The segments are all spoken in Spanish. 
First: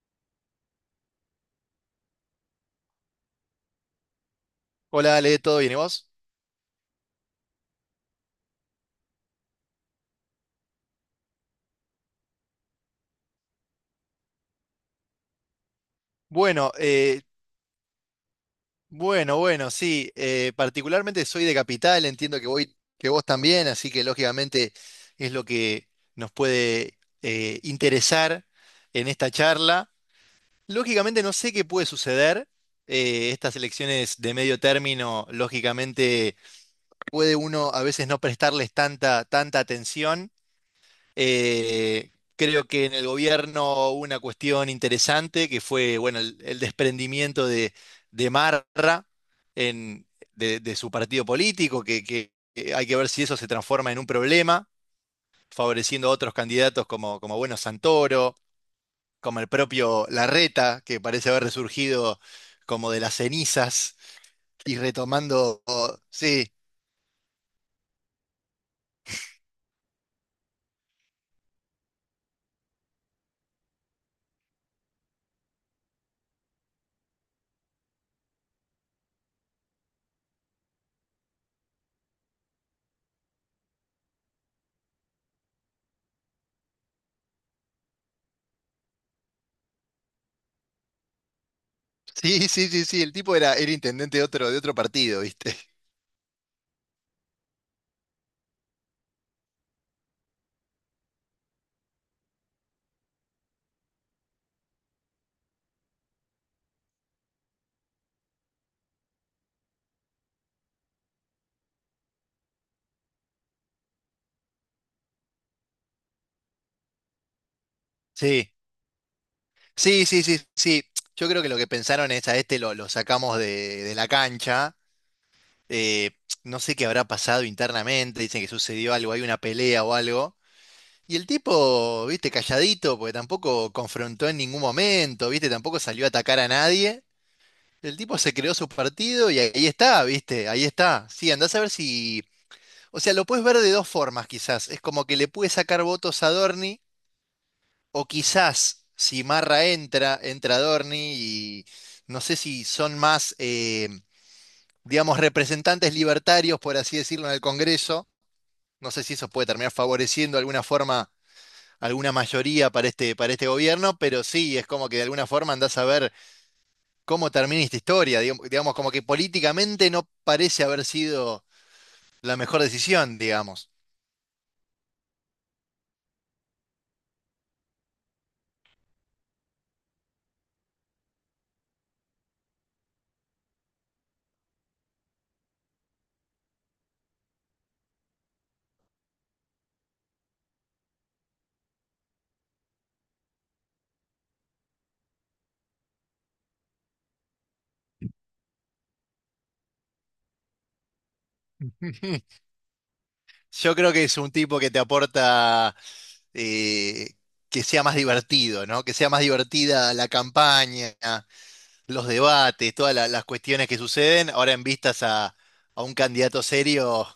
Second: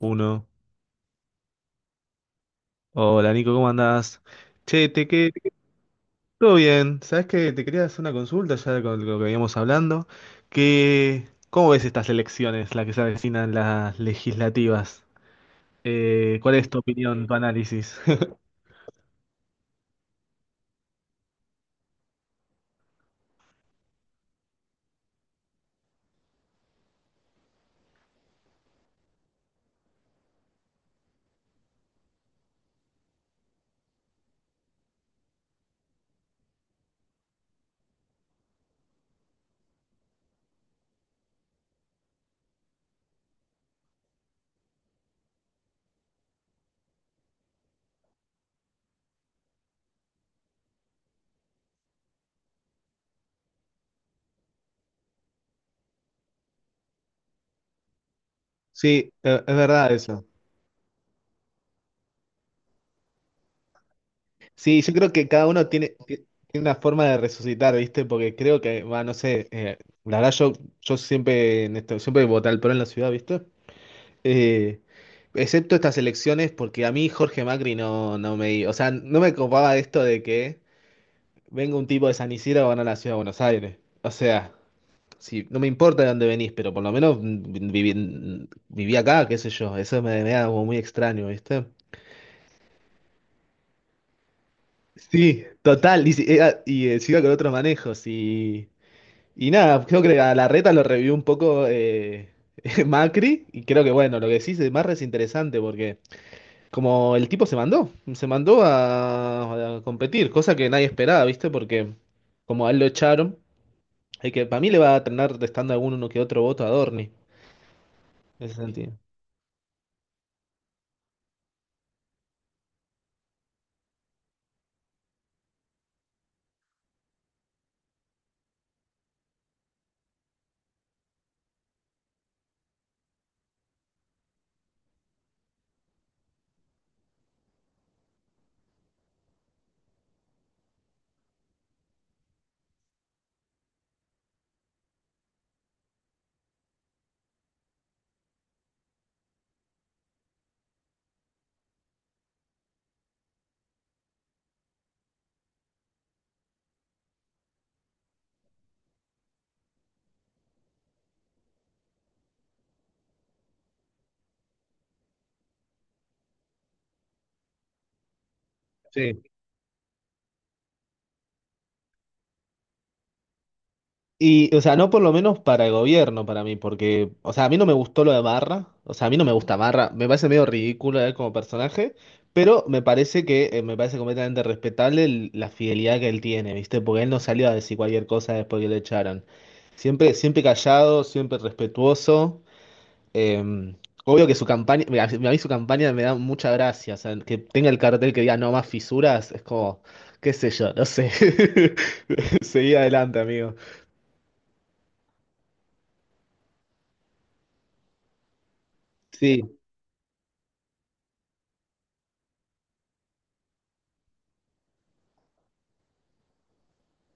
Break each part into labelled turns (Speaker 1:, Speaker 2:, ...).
Speaker 1: Uno. Hola Nico, ¿cómo andás? Che,
Speaker 2: Hola, Ale,
Speaker 1: te que-
Speaker 2: ¿todo bien? ¿Y vos?
Speaker 1: todo bien. ¿Sabés que te quería hacer una consulta ya con lo que veníamos hablando? ¿Cómo ves estas elecciones, las que se avecinan las legislativas? ¿Cuál es
Speaker 2: Bueno,
Speaker 1: tu
Speaker 2: eh,
Speaker 1: opinión, tu análisis?
Speaker 2: bueno, sí. Particularmente soy de Capital, entiendo que voy, que vos también, así que lógicamente es lo que nos puede interesar en esta charla. Lógicamente no sé qué puede suceder. Estas elecciones de medio término, lógicamente puede uno a veces no prestarles tanta atención. Eh, Creo que en el gobierno hubo una cuestión interesante que fue, bueno, el desprendimiento de Marra en- de su partido político, que hay que ver si eso se transforma en un problema, favoreciendo a otros candidatos como, como bueno, Santoro,
Speaker 1: Sí,
Speaker 2: como el
Speaker 1: es verdad
Speaker 2: propio
Speaker 1: eso.
Speaker 2: Larreta, que parece haber resurgido como de las cenizas y
Speaker 1: Sí, yo creo que cada
Speaker 2: retomando,
Speaker 1: uno
Speaker 2: sí,
Speaker 1: tiene una forma de resucitar, ¿viste? Porque creo que, va, no sé, la verdad, yo siempre, en esto, siempre voté al PRO en la ciudad, ¿viste? Eh, Excepto estas elecciones, porque a mí Jorge Macri no me... O sea, no me copaba esto de que venga un tipo de San Isidro a ganar la ciudad de Buenos Aires. O sea, si, no me importa de dónde venís, pero por lo menos viví, viví acá, qué sé yo. Eso me da como muy extraño, ¿viste?
Speaker 2: sí, sí, el tipo era intendente de otro partido,
Speaker 1: Sí,
Speaker 2: ¿viste?
Speaker 1: total. Y, y siga con otros manejos. Y nada, creo que a la reta lo revivió un poco Macri. Y creo que, bueno, lo que sí es más es interesante porque... Como el tipo se mandó a competir, cosa que nadie esperaba, ¿viste? Porque como a él lo echaron, hay que para mí le va a terminar restando alguno que otro voto a Dorni, en
Speaker 2: Sí.
Speaker 1: ese sentido.
Speaker 2: Sí, sí, sí, sí. Yo creo que lo que pensaron es a este lo sacamos de la cancha. eh, no sé qué habrá pasado internamente. Dicen que sucedió algo, hay una pelea o algo. Y el tipo, viste, calladito, porque tampoco confrontó en ningún momento, viste, tampoco salió a atacar a nadie. El tipo se creó su partido y ahí está, viste, ahí está. Sí, andás a ver si. O sea, lo puedes ver de dos formas, quizás. Es como que le pude sacar votos a Dorni. O quizás si Marra entra, entra Adorni y no sé si son más, digamos, representantes libertarios, por así decirlo, en el Congreso. No sé si eso puede terminar favoreciendo de alguna forma alguna mayoría para este gobierno, pero sí, es como que de alguna forma andás a ver cómo termina esta historia. Digamos, digamos, como que
Speaker 1: Sí.
Speaker 2: políticamente no parece haber sido la mejor decisión, digamos.
Speaker 1: Y, o sea, no por lo menos para el gobierno, para mí, porque, o sea, a mí no me gustó lo de Marra, o sea, a mí no me gusta Marra, me parece medio ridículo él como personaje, pero me parece que, me parece completamente respetable la fidelidad que él tiene, ¿viste? Porque él no salió a decir cualquier cosa después que lo echaron. Siempre, siempre callado, siempre respetuoso. Eh, Obvio que su campaña, mira, a mí su campaña me da mucha gracia, o sea, que tenga el cartel que diga no más fisuras, es como, qué sé yo, no sé. Seguí adelante, amigo.
Speaker 2: Yo creo que es un tipo que te aporta eh, que sea más divertido, ¿no? Que sea más
Speaker 1: Sí,
Speaker 2: divertida la campaña, los debates, todas las cuestiones que suceden. Ahora en vistas a un candidato serio,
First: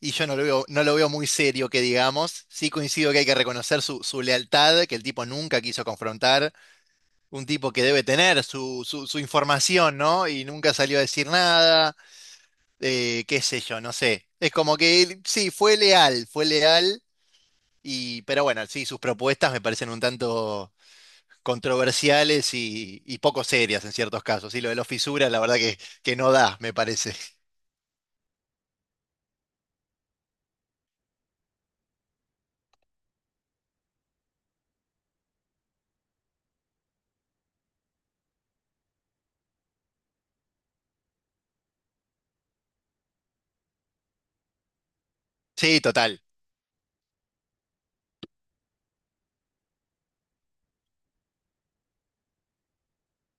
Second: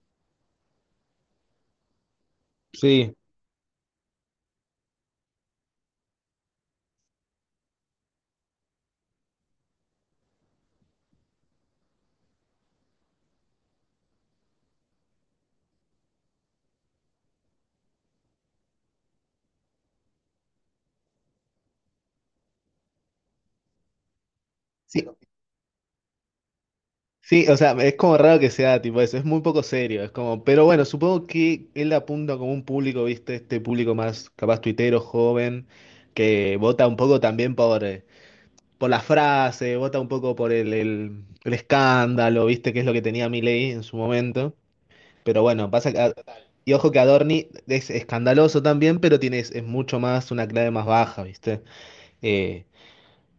Speaker 2: y yo no lo veo, no lo veo muy serio, que digamos. Sí coincido
Speaker 1: sí,
Speaker 2: que hay que reconocer su, su lealtad, que el tipo nunca quiso confrontar. Un tipo que debe tener su información, ¿no? Y nunca salió a decir nada. Qué sé yo, no sé. Es como que él, sí, fue leal y, pero bueno, sí, sus propuestas me parecen un tanto controversiales y poco serias en ciertos casos. Y lo de los
Speaker 1: sí,
Speaker 2: fisuras, la verdad que no da, me parece.
Speaker 1: sí, o sea, es como raro que sea tipo eso, es muy poco serio, es como, pero bueno, supongo que él apunta como un público, viste, este público más capaz tuitero, joven, que vota un poco también por la frase, vota un poco por el escándalo, viste, que es lo que tenía Milei en su momento. Pero bueno,
Speaker 2: Sí,
Speaker 1: pasa que.
Speaker 2: total.
Speaker 1: Y ojo que Adorni es escandaloso también, pero tiene, es mucho más, una clave más baja, ¿viste? Eh,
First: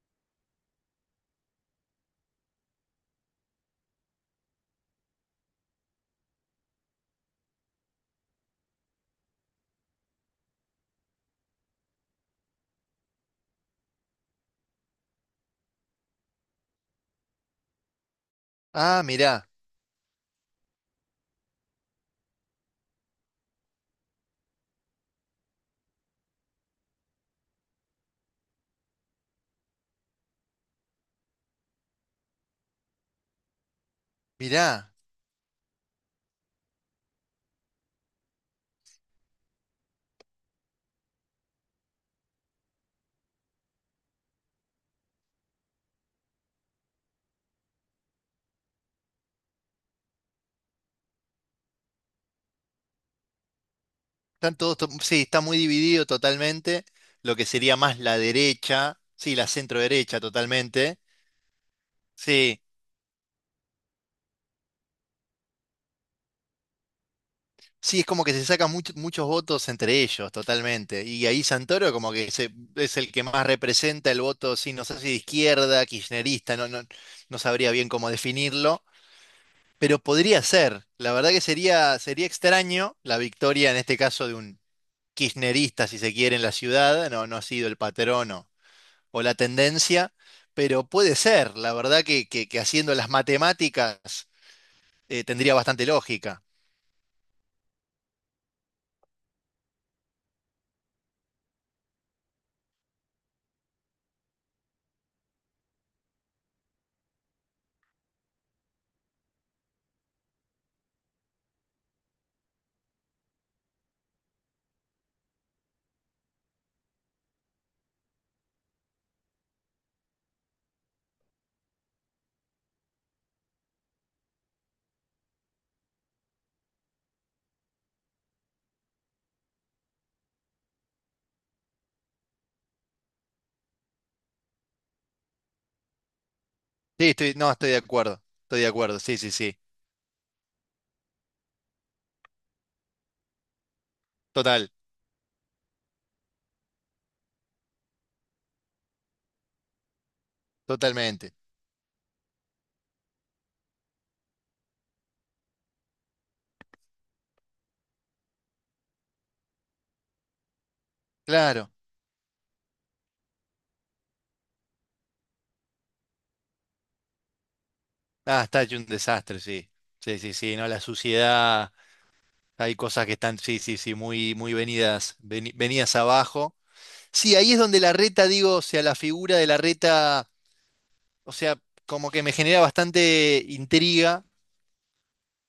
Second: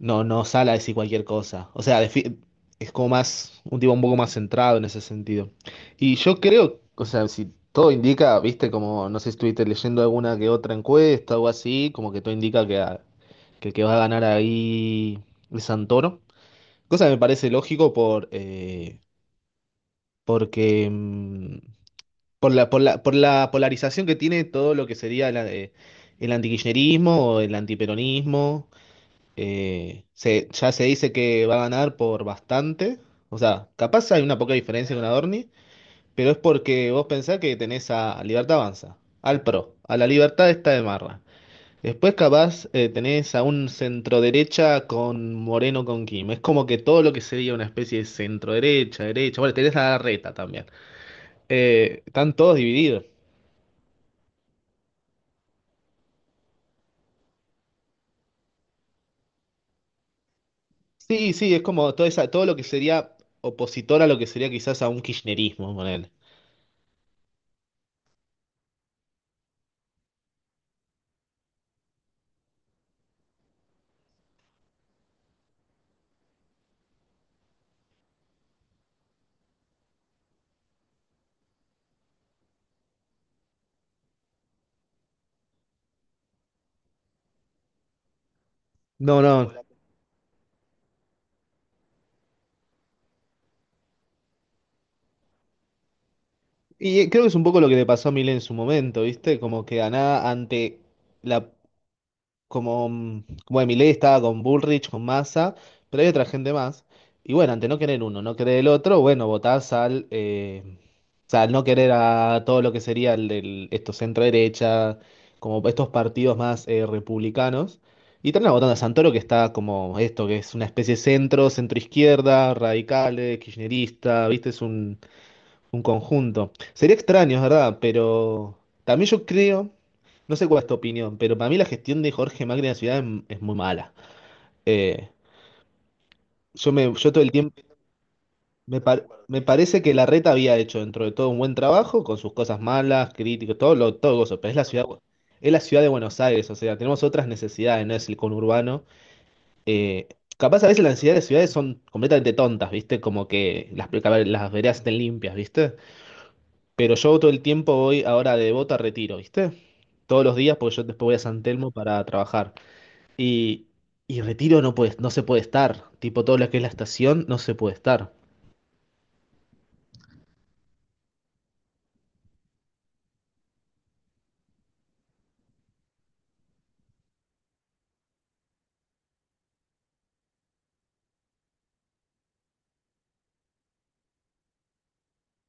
Speaker 1: no, no sale a decir cualquier cosa. O sea, es como más, un tipo un poco más centrado en ese sentido. Y yo creo, o sea, si todo indica, ¿viste? Como, no sé si estuviste leyendo alguna que otra encuesta o así, como que todo indica que el que va a ganar ahí es Santoro. Cosa que me parece lógico por,
Speaker 2: Ah, mirá,
Speaker 1: porque... por por la polarización que tiene todo lo que sería el antikirchnerismo o el antiperonismo, ya se dice que va a ganar por bastante. O sea, capaz hay una poca
Speaker 2: mirá.
Speaker 1: diferencia con Adorni, pero es porque vos pensás que tenés a Libertad Avanza, al PRO, a la Libertad está de Marra. Después capaz tenés a un centro derecha con Moreno con Kim. Es como que todo lo que sería una especie de centro derecha, derecha. Bueno, tenés a la reta también. Están todos divididos.
Speaker 2: Están todos, sí, está muy dividido totalmente. Lo que sería más la derecha, sí, la centro derecha totalmente.
Speaker 1: Sí, sí, es como toda esa, todo lo
Speaker 2: Sí.
Speaker 1: que sería opositor a lo que sería quizás a un kirchnerismo con él.
Speaker 2: Sí, es como que se sacan muchos votos entre ellos, totalmente. Y ahí Santoro como que es el que más representa el voto, sí, no sé si de izquierda, kirchnerista, no, no, no sabría bien cómo definirlo, pero podría ser. La verdad que sería, sería extraño la victoria en este caso de un kirchnerista, si se quiere, en la ciudad, no, no ha sido el patrón
Speaker 1: No,
Speaker 2: o la
Speaker 1: no.
Speaker 2: tendencia, pero puede ser. La verdad que, que haciendo las matemáticas tendría bastante lógica.
Speaker 1: Y creo que es un poco lo que le pasó a Milei en su momento, ¿viste? Como que a nada ante la como de Milei estaba con Bullrich, con Massa, pero hay otra gente más. Y bueno, ante no querer uno, no querer el otro, bueno, votás al, o sea, al no querer a todo lo que sería esto centro derecha, como estos partidos más republicanos. Y termina votando a Santoro, que está como esto, que es una especie de centro, centro izquierda, radicales, kirchnerista, ¿viste? Es un conjunto. Sería extraño, es verdad, pero también yo creo, no sé cuál es tu opinión, pero para mí la gestión de Jorge Macri en la ciudad es muy mala. Eh, yo,
Speaker 2: Sí,
Speaker 1: yo todo el
Speaker 2: estoy, no,
Speaker 1: tiempo
Speaker 2: estoy de acuerdo. Estoy de acuerdo, sí, sí,
Speaker 1: me
Speaker 2: sí.
Speaker 1: parece que Larreta había hecho dentro de todo un buen trabajo con sus cosas malas, críticas, todo lo, todo eso, pero
Speaker 2: Total,
Speaker 1: es la ciudad de Buenos Aires, o sea, tenemos otras necesidades, no es el conurbano. Eh, Capaz a veces las necesidades de
Speaker 2: totalmente.
Speaker 1: ciudades son completamente tontas, ¿viste? Como que las, a ver, las veredas estén limpias, ¿viste? Pero yo todo el tiempo voy ahora de Bota a Retiro, ¿viste? Todos los días, porque yo después voy a San Telmo
Speaker 2: Claro.
Speaker 1: para trabajar. Y, y Retiro no puede, no se puede estar. Tipo, todo lo que es la estación no se puede estar.
Speaker 2: Ah, está hecho un desastre, sí. Sí, sí, sí, ¿no? La suciedad, hay cosas que están, sí, sí, sí, muy, muy venidas, venidas abajo. Sí, ahí es donde la reta, digo, o sea, la figura de la reta, o sea, como que me genera bastante intriga.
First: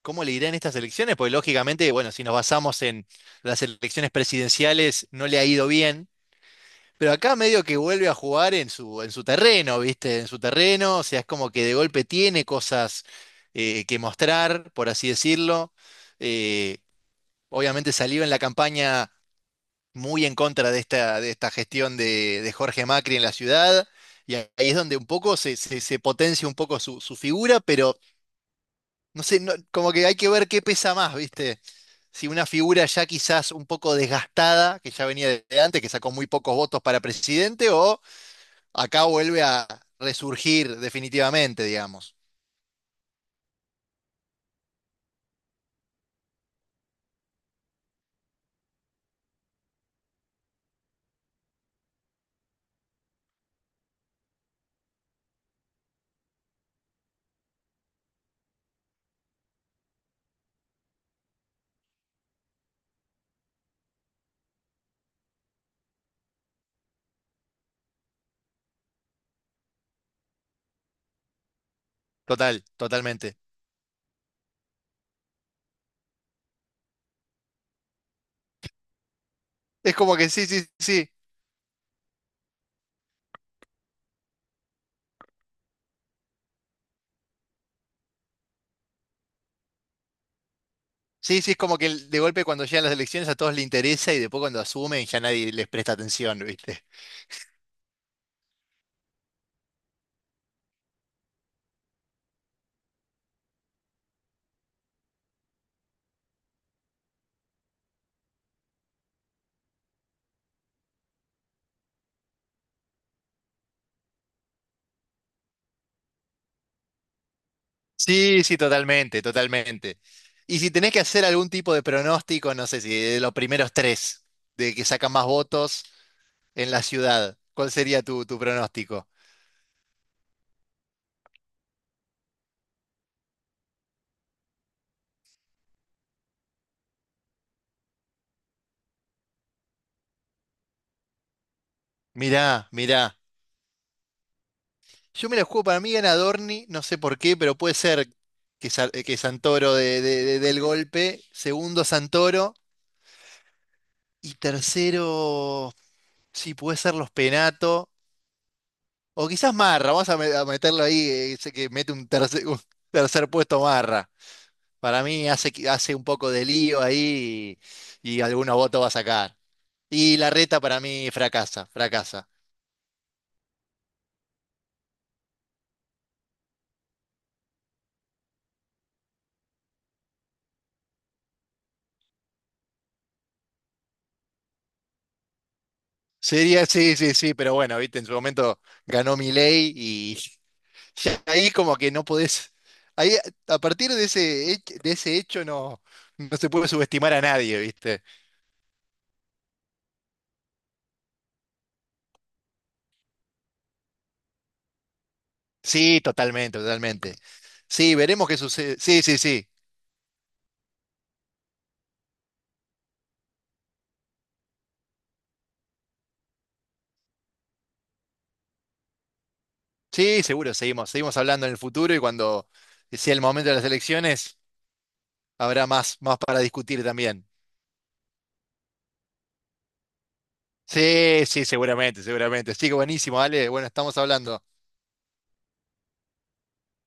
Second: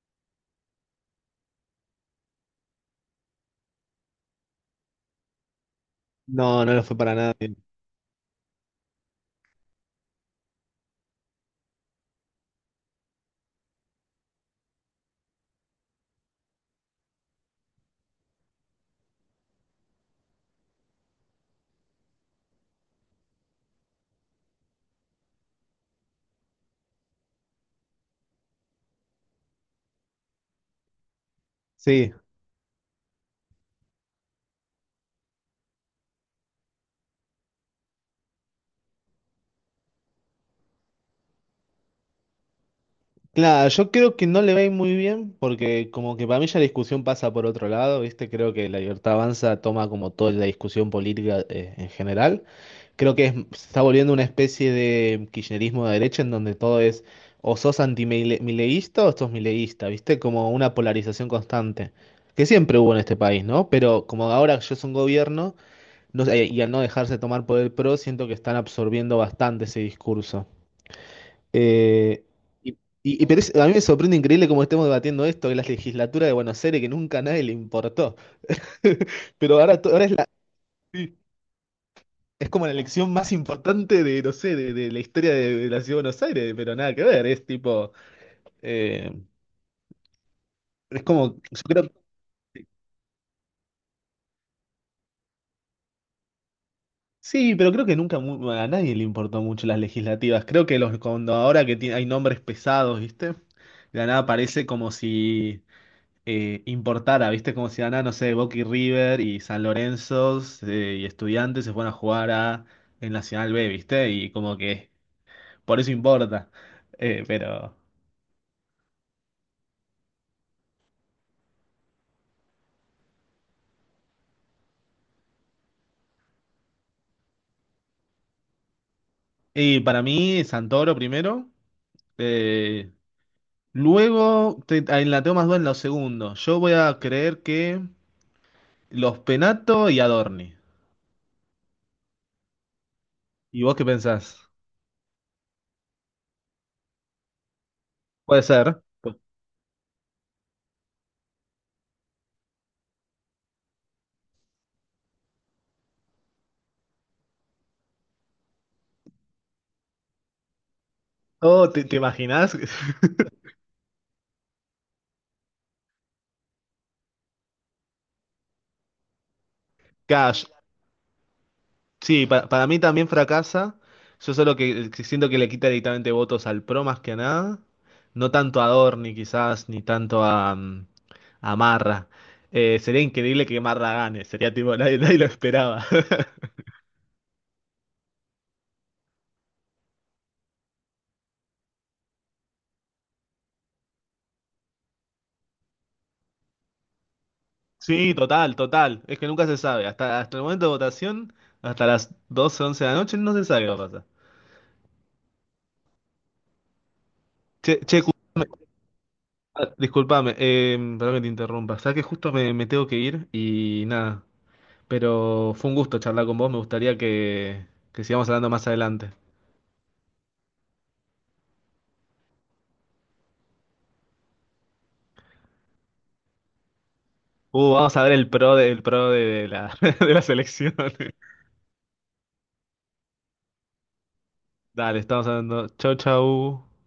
Speaker 2: ¿Cómo le irá en estas elecciones? Porque lógicamente, bueno, si nos basamos en las elecciones presidenciales, no le ha ido bien.
Speaker 1: No, no lo fue
Speaker 2: Pero
Speaker 1: para nada
Speaker 2: acá
Speaker 1: bien.
Speaker 2: medio que vuelve a jugar en su terreno, ¿viste? En su terreno, o sea, es como que de golpe tiene cosas que mostrar, por así decirlo. Eh, Obviamente salió en la campaña muy en contra de esta gestión de Jorge Macri en la ciudad, y ahí es donde un poco se, se potencia un poco su, su figura, pero no sé, no- como que hay que ver qué pesa más, ¿viste?
Speaker 1: Sí.
Speaker 2: Si una figura ya quizás un poco desgastada, que ya venía de antes, que sacó muy pocos votos para presidente, o acá vuelve a resurgir definitivamente, digamos.
Speaker 1: Claro, yo creo que no le va a ir muy bien, porque como que para mí ya la discusión pasa por otro lado, ¿viste? Creo que la libertad avanza toma como toda la discusión política en general. Creo que se está volviendo una especie de kirchnerismo de derecha en donde todo es o sos antimileísta o sos mileísta, ¿viste? Como una polarización constante, que siempre hubo en este país, ¿no? Pero como ahora yo soy un gobierno, no sé, y al no dejarse tomar por el PRO, siento que están absorbiendo bastante ese discurso. Eh,
Speaker 2: Total,
Speaker 1: y,
Speaker 2: totalmente.
Speaker 1: pero a mí me sorprende increíble cómo estemos debatiendo esto, que la legislatura de Buenos Aires, que nunca a nadie le importó. Pero
Speaker 2: Es
Speaker 1: ahora es
Speaker 2: como
Speaker 1: la...
Speaker 2: que sí, sí, sí.
Speaker 1: sí, es como la elección más importante de, no sé, de la historia de la ciudad de Buenos Aires, pero nada que ver, es tipo, eh, es como,
Speaker 2: Sí, sí, es
Speaker 1: yo
Speaker 2: como
Speaker 1: creo,
Speaker 2: que de golpe cuando llegan las elecciones a todos les interesa y después cuando asumen ya nadie les presta atención, ¿viste?
Speaker 1: sí, pero creo que nunca mu- a nadie le importó mucho las legislativas. Creo que los, cuando ahora hay nombres pesados, ¿viste? De la nada parece como si importara, ¿viste? Como si de la nada, no sé, Boca y River y San Lorenzo y Estudiantes se fueran a jugar a, en Nacional B, ¿viste? Y como que por eso importa. Pero...
Speaker 2: Sí, sí, totalmente, totalmente. Y si tenés que hacer algún tipo de pronóstico, no sé si de los primeros tres, de que sacan más votos en la ciudad, ¿cuál sería tu, tu pronóstico?
Speaker 1: y para mí, Santoro primero. eh, Luego te, ahí la tengo más duda en los segundos. Yo voy a creer que los Penato y Adorni.
Speaker 2: Mirá, mirá.
Speaker 1: ¿Y vos qué pensás?
Speaker 2: Yo me la juego, para mí gana Dorni, no sé por qué, pero puede ser
Speaker 1: Puede
Speaker 2: que,
Speaker 1: ser.
Speaker 2: Que Santoro de, del golpe, segundo Santoro, y tercero, sí, puede ser los Penato, o quizás Marra, vamos a, a meterlo ahí, sé
Speaker 1: Oh,
Speaker 2: que
Speaker 1: ¿te,
Speaker 2: mete
Speaker 1: te imaginás?
Speaker 2: un tercer puesto Marra. Para mí hace, hace un poco de lío ahí y algunos votos va a sacar. Y la
Speaker 1: Cash.
Speaker 2: reta para mí fracasa,
Speaker 1: Sí,
Speaker 2: fracasa.
Speaker 1: para mí también fracasa. Yo solo que siento que le quita directamente votos al PRO más que a nada. No tanto a Adorni quizás, ni tanto a, a Marra. Sería increíble que Marra gane. Sería tipo, nadie, nadie lo esperaba.
Speaker 2: Sería, sí, sí, sí, pero bueno, viste, en su momento ganó Milei y ya ahí como que no podés, ahí a partir de ese, de ese hecho no, no se puede subestimar a nadie, ¿viste?
Speaker 1: Sí, total, total. Es que nunca se sabe. Hasta, hasta el momento de votación, hasta las 12 11 de la noche, no se sabe qué va a pasar.
Speaker 2: Sí, totalmente, totalmente.
Speaker 1: Che,
Speaker 2: Sí,
Speaker 1: che,
Speaker 2: veremos qué
Speaker 1: disculpame,
Speaker 2: sucede. Sí, sí, sí.
Speaker 1: disculpame, perdón que te interrumpa. Sabes que justo me tengo que ir y nada. Pero fue un gusto charlar con vos. Me gustaría que sigamos hablando más adelante.
Speaker 2: Sí, seguro, seguimos, seguimos hablando en el futuro y cuando sea el momento de las elecciones habrá más, más para discutir también.
Speaker 1: Vamos a ver el pro de la, de la selección.
Speaker 2: Sí, sí, seguramente, seguramente. Sí, buenísimo, Ale. Bueno, estamos hablando.
Speaker 1: Dale, estamos hablando. Chau, chau.